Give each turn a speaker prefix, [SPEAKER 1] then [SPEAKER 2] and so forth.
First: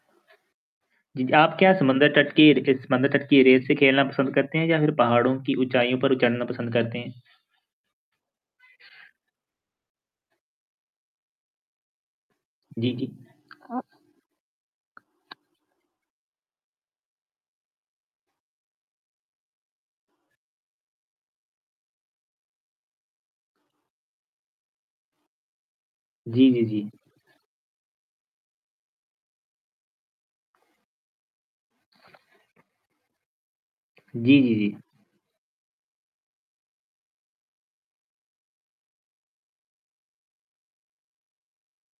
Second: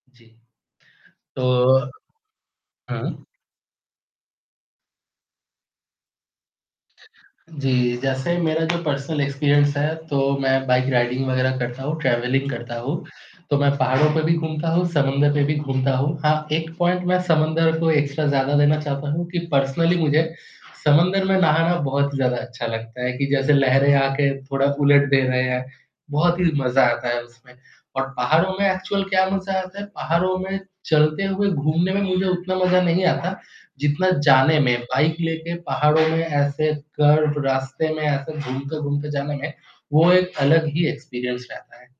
[SPEAKER 1] जी,
[SPEAKER 2] जी, आप क्या
[SPEAKER 1] तो
[SPEAKER 2] समुद्र तट की र ज समुद्र
[SPEAKER 1] हाँ।
[SPEAKER 2] तट की रेत से खेलना पसंद करते हैं या फिर पहाड़ों की ऊँचाइयों पर उ चढ़ना पसंद करते हैं?
[SPEAKER 1] जी, जैसे मेरा जो पर्सनल एक्सपीरियंस है, तो मैं बाइक राइडिंग वगैरह करता हूँ, ट्रैवलिंग करता
[SPEAKER 2] जी,
[SPEAKER 1] हूँ,
[SPEAKER 2] जी।
[SPEAKER 1] तो मैं
[SPEAKER 2] अ
[SPEAKER 1] पहाड़ों पे भी घूमता हूँ, समुंदर में भी घूमता हूँ। हाँ, एक पॉइंट मैं समुंदर को एक्स्ट्रा ज़्यादा देना चाहता हूँ, कि पर्सनली मुझे, समुंदर में नहाना बहुत ज़्यादा अच्छा लगता है, कि जैसे लहरें आके थोड़ा उलट दे रहे है, बहुत ही
[SPEAKER 2] जी, जी,
[SPEAKER 1] मज़ा
[SPEAKER 2] जी।
[SPEAKER 1] आता है उसमें और पहाड़ो में एक्चुअल क्या मज़ा आता है, पहाड़ो में चलते हुए घूमने में मुझे उतना मज़ा नहीं आता, जितना
[SPEAKER 2] जी, जी,
[SPEAKER 1] जाने में,
[SPEAKER 2] जी।
[SPEAKER 1] बाइक लेके पहाड़ों में ऐसे कर्व रास्ते में ऐसे घूमते-घूमते जाने में, वो एक अलग ही एक्सपीरियंस रहता है।